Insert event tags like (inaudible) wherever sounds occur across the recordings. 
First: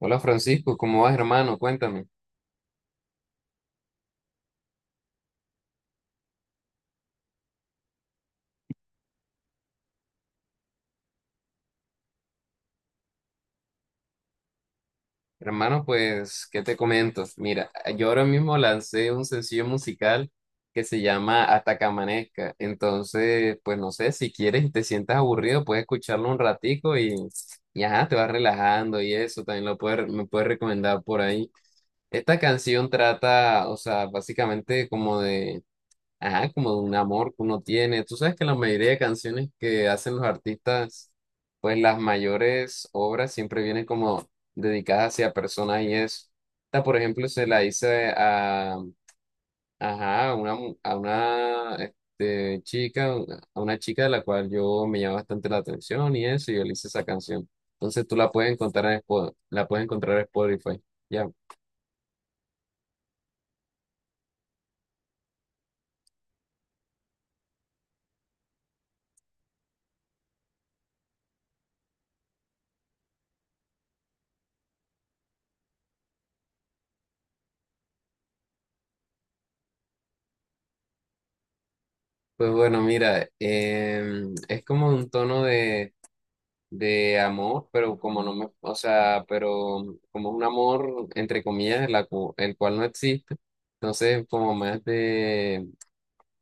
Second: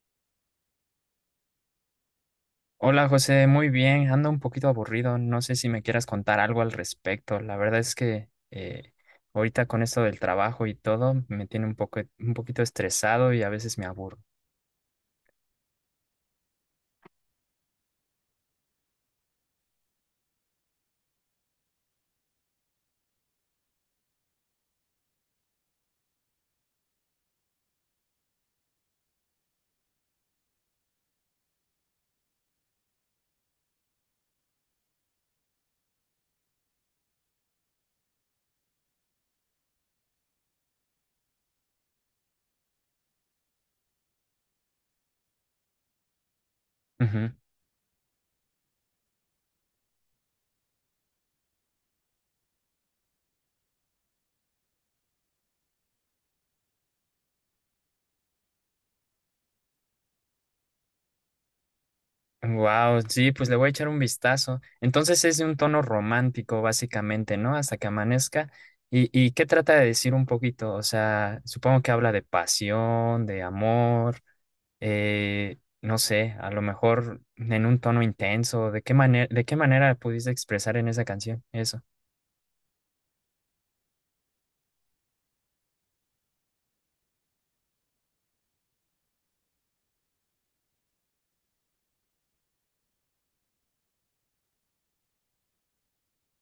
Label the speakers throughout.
Speaker 1: Hola Francisco, ¿cómo vas, hermano? Cuéntame.
Speaker 2: Hola José, muy bien, ando un poquito aburrido, no sé si me quieras contar algo al respecto. La verdad es que ahorita con esto del trabajo y todo me tiene un poquito estresado y a veces me aburro.
Speaker 1: Hermano, pues, ¿qué te comento? Mira, yo ahora mismo lancé un sencillo musical que se llama Hasta que amanezca. Entonces, pues no sé, si quieres y te sientas aburrido, puedes escucharlo un ratico y ajá, te vas relajando y eso, también lo puedes, me puedes recomendar por ahí. Esta canción trata, o sea, básicamente como de ajá, como de un amor que uno tiene. Tú sabes que la mayoría de canciones que hacen los artistas, pues las mayores obras siempre vienen como dedicadas hacia personas y eso. Esta, por ejemplo, se la hice a, ajá, a una, a una chica, a una chica de la cual yo me llama bastante la atención y eso, y yo le hice esa canción. Entonces tú la puedes encontrar en la puedes encontrar en Spotify. Ya.
Speaker 2: Wow, sí, pues le voy a echar un vistazo. Entonces es de un tono romántico básicamente, ¿no? Hasta que amanezca. ¿Y qué trata de decir un poquito? O sea, supongo que habla de pasión, de amor. No sé, a lo mejor en un tono intenso. ¿De qué manera pudiste expresar en esa canción eso?
Speaker 1: Pues bueno, mira, es como un tono de amor, pero como no me, o sea, pero como un amor, entre comillas, el cual no existe. Entonces, como más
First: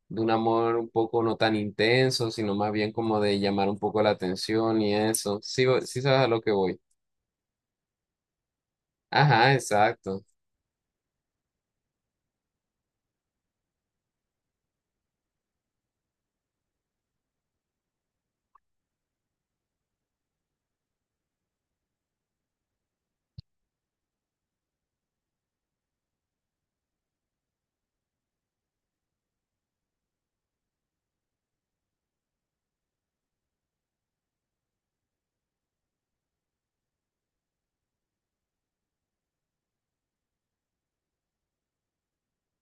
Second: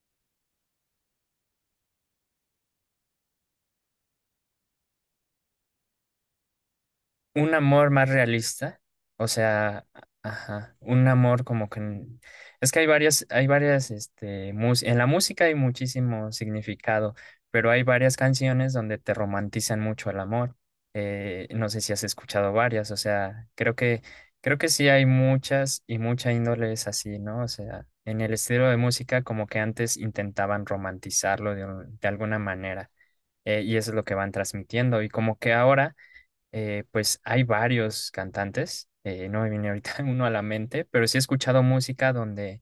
Speaker 1: de un amor un poco no tan intenso, sino más bien como de llamar un poco la atención y eso. Sí, sí sabes a lo que voy.
Speaker 2: Un amor más realista, o
Speaker 1: Ajá,
Speaker 2: sea,
Speaker 1: exacto.
Speaker 2: ajá, un amor como que es que hay varias, este, mus- en la música hay muchísimo significado, pero hay varias canciones donde te romantizan mucho el amor. No sé si has escuchado varias. O sea, creo que sí hay muchas y mucha índole es así, ¿no? O sea, en el estilo de música como que antes intentaban romantizarlo de alguna manera, y eso es lo que van transmitiendo, y como que ahora pues hay varios cantantes. No me viene ahorita (laughs) uno a la mente, pero sí he escuchado música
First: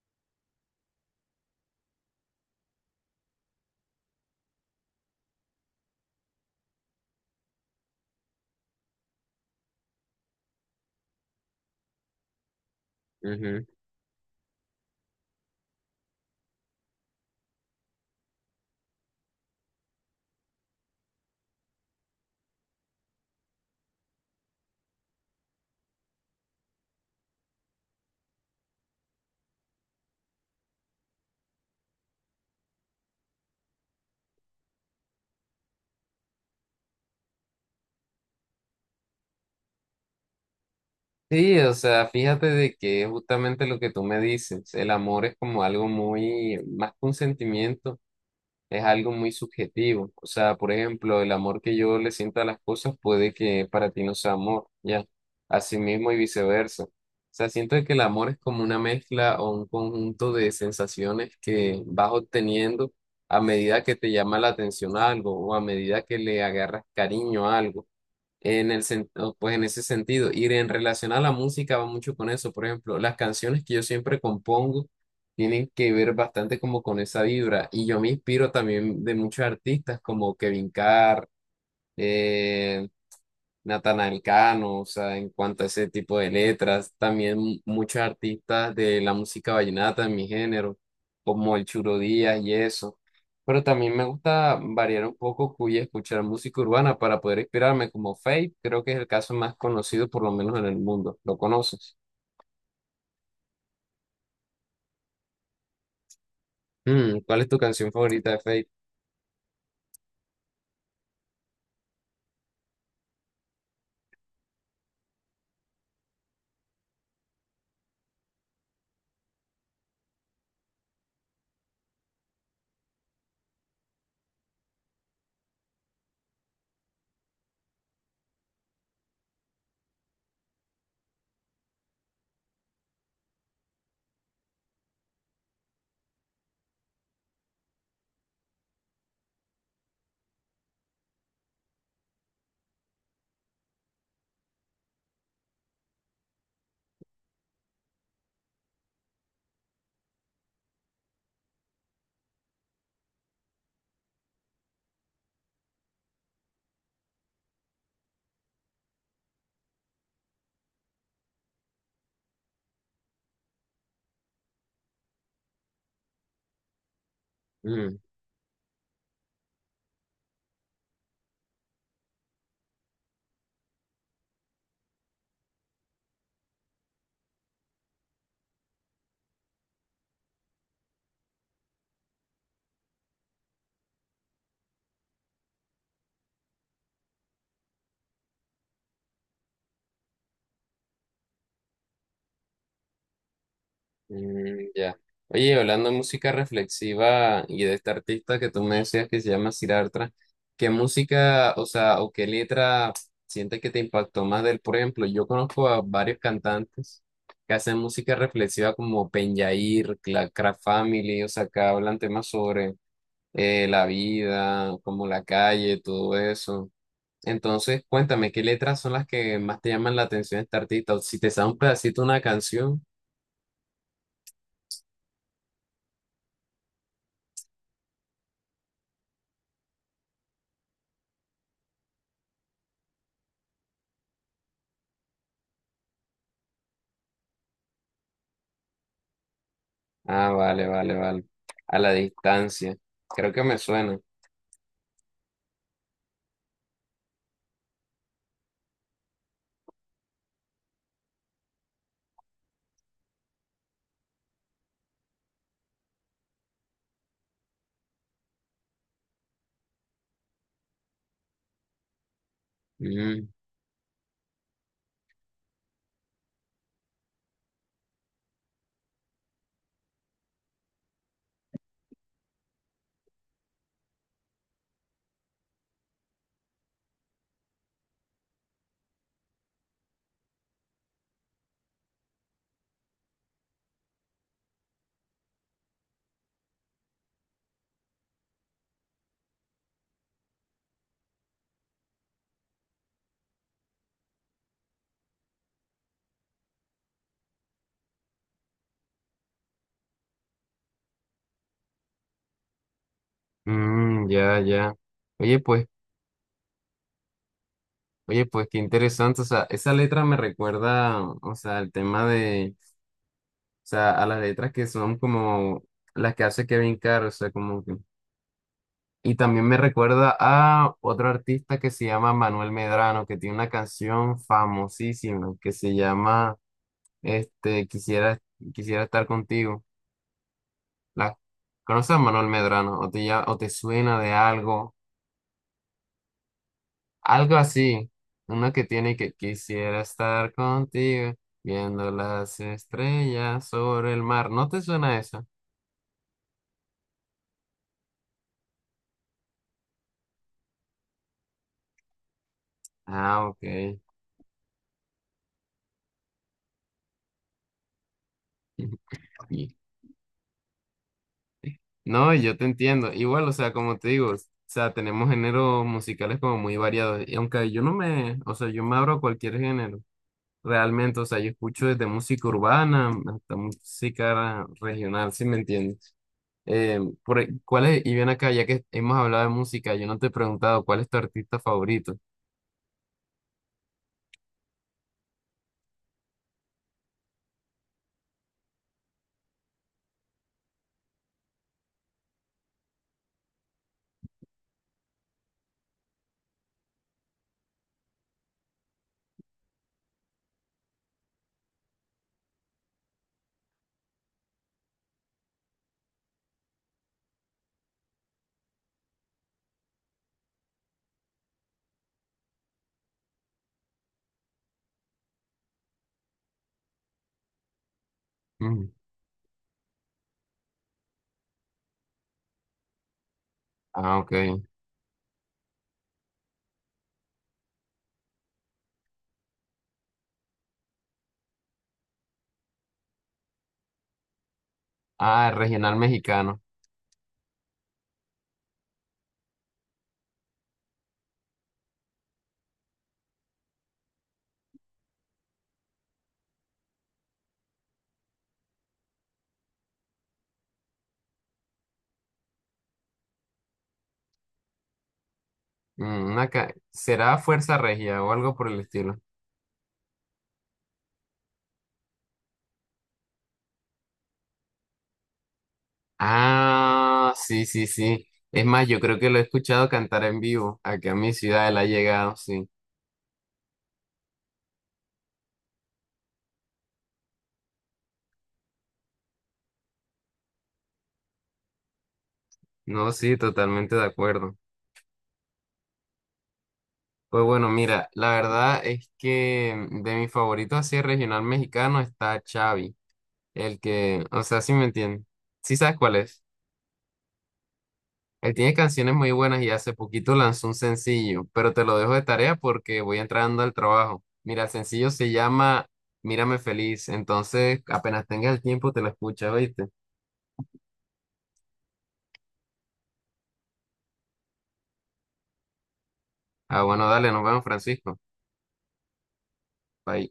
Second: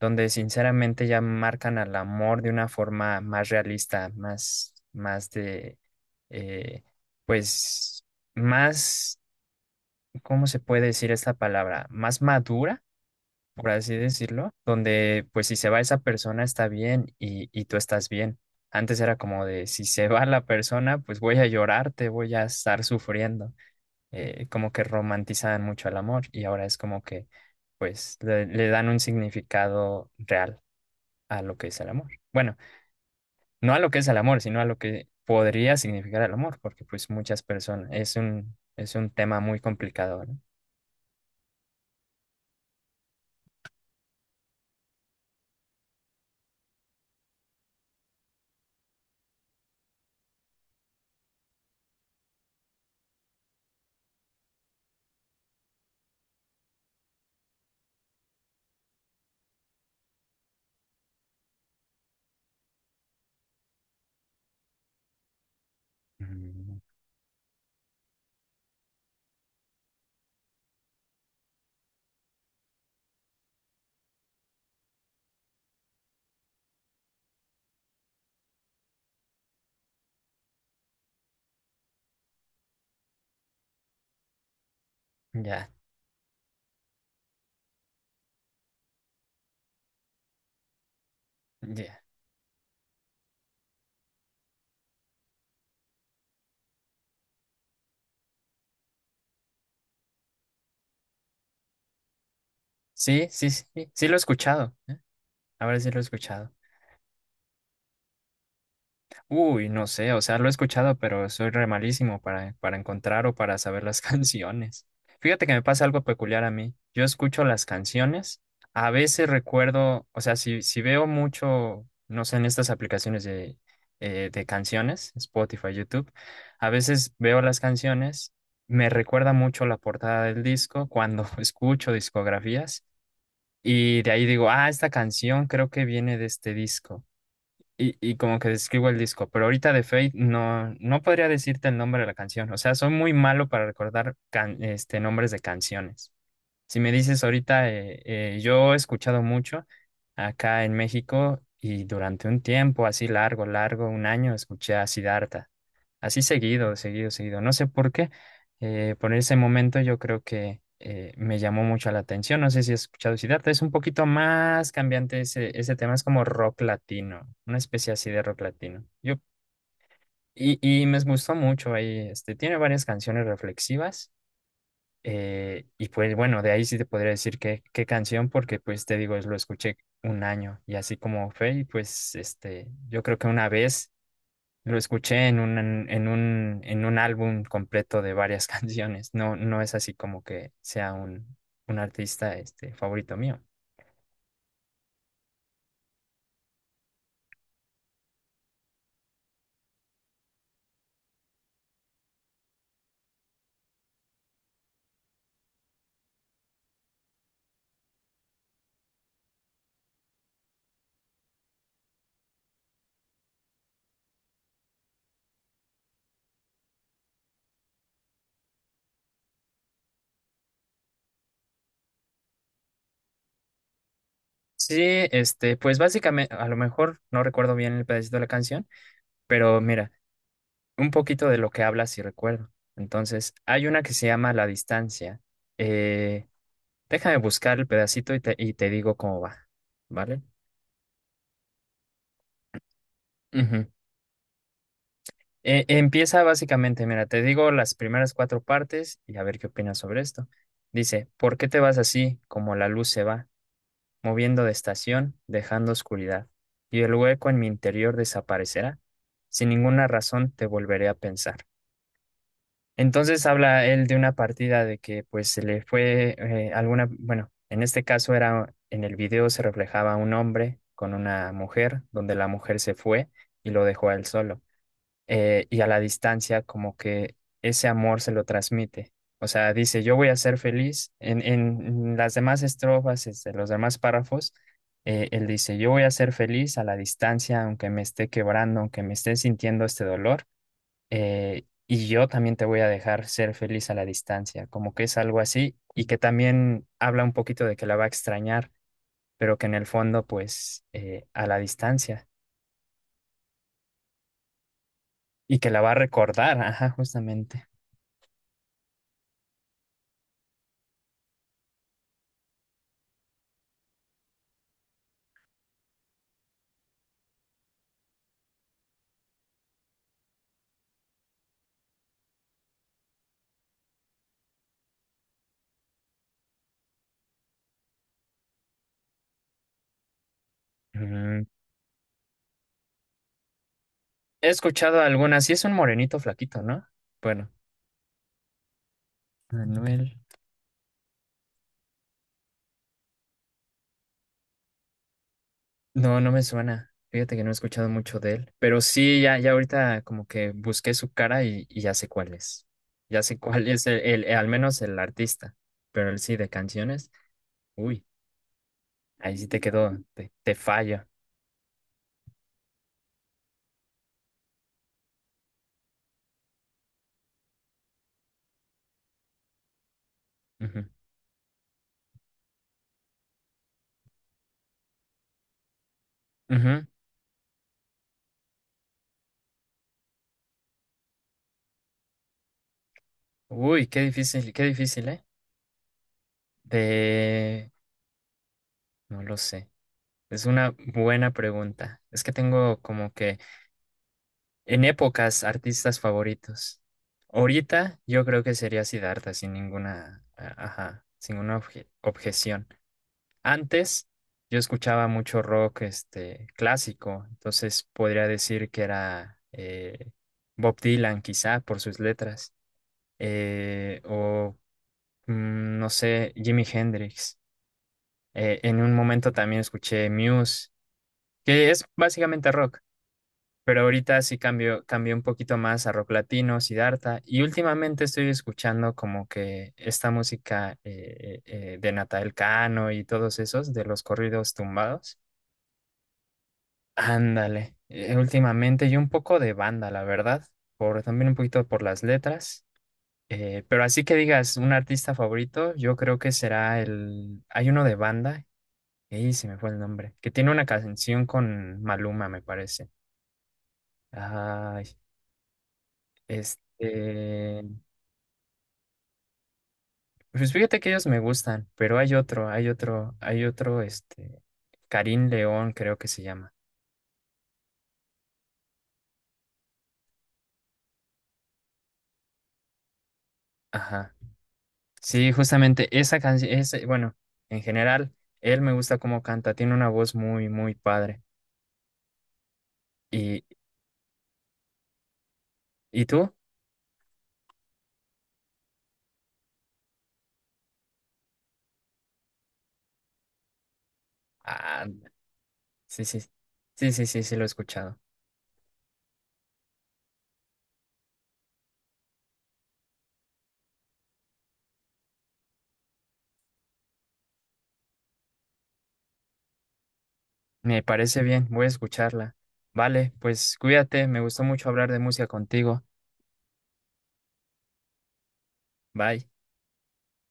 Speaker 2: donde sinceramente ya marcan al amor de una forma más realista. Más, más de, eh, pues, más, ¿Cómo se puede decir esta palabra? Más madura,
Speaker 1: Ujú.
Speaker 2: por así decirlo, donde pues si se va esa persona está bien y tú estás bien. Antes era como de si se va la persona, pues voy a llorarte, voy a estar sufriendo. Como que romantizaban mucho el amor y ahora es como que pues le dan un significado real a lo que es el amor. Bueno, no a lo que es el amor, sino a lo que podría significar el amor, porque pues muchas personas, es un tema muy complicado, ¿no?
Speaker 1: Sí, o sea, fíjate de que es justamente lo que tú me dices, el amor es como algo muy, más que un sentimiento es algo muy subjetivo. O sea, por ejemplo, el amor que yo le siento a las cosas puede que para ti no sea amor, ¿ya? Así mismo y viceversa. O sea, siento que el amor es como una mezcla o un conjunto de sensaciones que vas obteniendo a medida que te llama la atención algo o a medida que le
Speaker 2: Mm.
Speaker 1: agarras cariño a algo o, pues en ese sentido. Y en relación a la música va mucho con eso. Por ejemplo, las canciones que yo siempre compongo tienen que ver bastante como con esa vibra. Y yo me inspiro también de muchos artistas como Kevin Carr, eh, Natanael Cano, o sea, en cuanto a
Speaker 2: Ya,
Speaker 1: ese tipo de letras, también muchos artistas de la música vallenata en mi género, como el Churo
Speaker 2: ya.
Speaker 1: Díaz y eso. Pero también me gusta variar un poco y escuchar música urbana para poder inspirarme, como Faith, creo que es el caso más conocido por lo menos en el mundo. ¿Lo conoces?
Speaker 2: Sí, sí, sí, sí lo he escuchado. Ahora sí lo he escuchado.
Speaker 1: Mm, ¿cuál es tu canción favorita de Faith?
Speaker 2: Uy, no sé, o sea, lo he escuchado, pero soy re malísimo para encontrar o para saber las (laughs) canciones. Fíjate que me pasa algo peculiar a mí. Yo escucho las canciones, a veces recuerdo, o sea, si veo mucho, no sé, en estas aplicaciones de canciones, Spotify, YouTube, a veces veo las canciones, me recuerda mucho la portada del disco cuando (laughs) escucho discografías y de ahí digo, ah, esta canción creo que viene de este disco. Y como que describo el disco, pero ahorita de Fate no podría decirte el nombre de la canción. O sea, soy muy malo para recordar este, nombres de canciones. Si me dices ahorita, yo he escuchado mucho acá en México y durante un tiempo así largo, largo, un año, escuché a Siddhartha. Así seguido, seguido, seguido. No sé por qué. Por ese momento yo creo que me llamó mucho la atención. No sé si has escuchado Siddhartha. Es un poquito más cambiante ese tema. Es como rock latino. Una especie así de rock latino. Y me gustó mucho ahí. Este, tiene varias canciones reflexivas. Y pues bueno, de ahí sí te podría decir qué canción, porque pues te digo, es lo escuché un año y así como fue. Y pues este, yo creo que una vez lo escuché en un álbum completo de varias (laughs) canciones. No, no es así como que un artista este, favorito mío.
Speaker 1: Mm, ya. Oye, hablando de música reflexiva y de este artista que tú me decías que se llama Siddhartha, ¿qué música, o sea, o qué letra sientes que te impactó más de él? Por ejemplo, yo conozco a varios cantantes que hacen música reflexiva como Penjair, la Craft Family, o sea, que hablan temas sobre la vida, como la calle, todo eso. Entonces, cuéntame, ¿qué letras son las que más te llaman la atención de este artista? O si te sabes un pedacito de una canción.
Speaker 2: Sí, este, pues básicamente, a lo mejor no recuerdo bien el pedacito de la canción, pero mira, un poquito de lo que habla sí recuerdo. Entonces, hay una que se llama La Distancia. Eh, Déjame buscar el pedacito y te digo cómo va, ¿vale?
Speaker 1: Ah, vale, vale, vale. A la distancia. Creo que me
Speaker 2: Ujú.
Speaker 1: suena.
Speaker 2: Empieza básicamente, mira, te digo las primeras cuatro partes y a ver qué opinas sobre esto. Dice, ¿por qué te vas así como la luz se va, moviendo de estación, dejando oscuridad? Y el hueco en mi interior desaparecerá. Sin ninguna razón te volveré a pensar. Entonces
Speaker 1: Mm,
Speaker 2: habla él de una partida de que pues se le fue, alguna, bueno, en este caso era, en el video se reflejaba un hombre con una mujer, donde la mujer se fue y lo dejó a él solo. Y a la distancia como que ese amor se lo transmite. O sea, dice, yo voy a ser feliz. En las demás estrofas, este, los demás párrafos, él dice, yo voy a ser feliz a la distancia, aunque me esté quebrando, aunque me esté sintiendo este dolor, y yo también te voy a dejar ser feliz a la distancia, como que es algo así, y que también habla un poquito de que la va a extrañar, pero que en el fondo, pues, a la distancia,
Speaker 1: mm, ya, ya. Oye,
Speaker 2: y que la
Speaker 1: pues,
Speaker 2: va a recordar, ajá, justamente.
Speaker 1: oye, pues, qué interesante. O sea, esa letra me recuerda, o sea, el tema de, o sea, a las letras que son como las que hace Kevin Carr, o sea, como que. Y también me recuerda a otro artista que se llama Manuel Medrano, que tiene una canción famosísima que se llama, este, Quisiera, quisiera estar contigo. La,
Speaker 2: Ujú.
Speaker 1: ¿conoces a Manuel Medrano? ¿O te, o te suena de
Speaker 2: He
Speaker 1: algo?
Speaker 2: escuchado algunas. Sí, es un morenito flaquito, ¿no? Bueno,
Speaker 1: Algo así. Una que tiene que quisiera
Speaker 2: Manuel.
Speaker 1: estar contigo, viendo las estrellas sobre el mar. ¿No te suena eso?
Speaker 2: No, no me suena. Fíjate que no he escuchado mucho de él. Pero sí, ya, ya ahorita como que busqué su cara y ya sé cuál es. Ya sé
Speaker 1: Ah, ok.
Speaker 2: cuál es al menos el artista. Pero el sí, de canciones. Uy,
Speaker 1: (laughs)
Speaker 2: ahí sí te
Speaker 1: Y-
Speaker 2: quedó, te fallo.
Speaker 1: No, yo te entiendo. Igual, o sea, como te digo, o sea, tenemos géneros musicales como muy variados. Y aunque yo no me, o sea, yo me abro a cualquier género,
Speaker 2: Ujú,
Speaker 1: realmente, o sea, yo escucho desde música urbana hasta música regional, ¿sí me entiendes?
Speaker 2: ujú.
Speaker 1: Eh, ¿Cuál es? Y bien acá, ya que hemos hablado de música, yo no te he preguntado cuál es tu artista favorito.
Speaker 2: Uy, qué difícil, ¿eh? De... No lo sé. Es una buena pregunta. Es que tengo como que en épocas, artistas favoritos. Ahorita yo creo que sería Siddhartha sin ninguna, ajá, sin ninguna objeción. Antes yo escuchaba mucho rock este, clásico, entonces podría decir que era, Bob Dylan quizá por sus letras, eh, o no sé, Jimi Hendrix. En
Speaker 1: Mm,
Speaker 2: un momento también escuché Muse, que es básicamente rock. Pero
Speaker 1: ah,
Speaker 2: ahorita
Speaker 1: ok.
Speaker 2: sí cambio, cambié un poquito más a rock latino, Siddhartha, y últimamente estoy escuchando como que esta música, de Natal Cano y todos esos, de los corridos tumbados.
Speaker 1: Ah, regional mexicano.
Speaker 2: Ándale, últimamente y un poco de banda, la verdad, también un poquito por las letras. Pero así que digas, un artista favorito, yo creo que será el... Hay uno de banda, y se me fue el nombre, que tiene una canción con Maluma, me parece. Ay,
Speaker 1: Mm, acá, ¿será
Speaker 2: este...
Speaker 1: Fuerza Regia o algo por el estilo?
Speaker 2: Pues fíjate que ellos me gustan, pero hay otro, este, Karim León creo que se llama.
Speaker 1: Ah, sí, sí, sí. Es más, yo creo que lo he escuchado cantar en vivo. Aquí a mi ciudad él ha llegado, sí.
Speaker 2: Ajá. Sí, justamente esa canción, ese, bueno, en general, él me gusta cómo canta, tiene una voz muy, muy padre.
Speaker 1: No, sí,
Speaker 2: ¿Y,
Speaker 1: totalmente de acuerdo.
Speaker 2: ¿Y tú?
Speaker 1: Pues bueno, mira, la verdad es que de mi favorito así regional mexicano está Xavi, el que, o sea, sí me
Speaker 2: Ah,
Speaker 1: entiendes. ¿Sí sabes
Speaker 2: sí,
Speaker 1: cuál
Speaker 2: sí,
Speaker 1: es?
Speaker 2: sí, sí, lo he escuchado.
Speaker 1: Él tiene canciones muy buenas y hace poquito lanzó un sencillo, pero te lo dejo de tarea porque voy entrando al trabajo. Mira, el sencillo se llama Mírame Feliz, entonces apenas tengas el tiempo te lo escuchas, ¿oíste?
Speaker 2: Me parece bien, voy a escucharla. Vale, pues cuídate, me gustó mucho hablar de música contigo.
Speaker 1: Ah, bueno, dale, nos vemos, Francisco.
Speaker 2: Bye.
Speaker 1: Bye.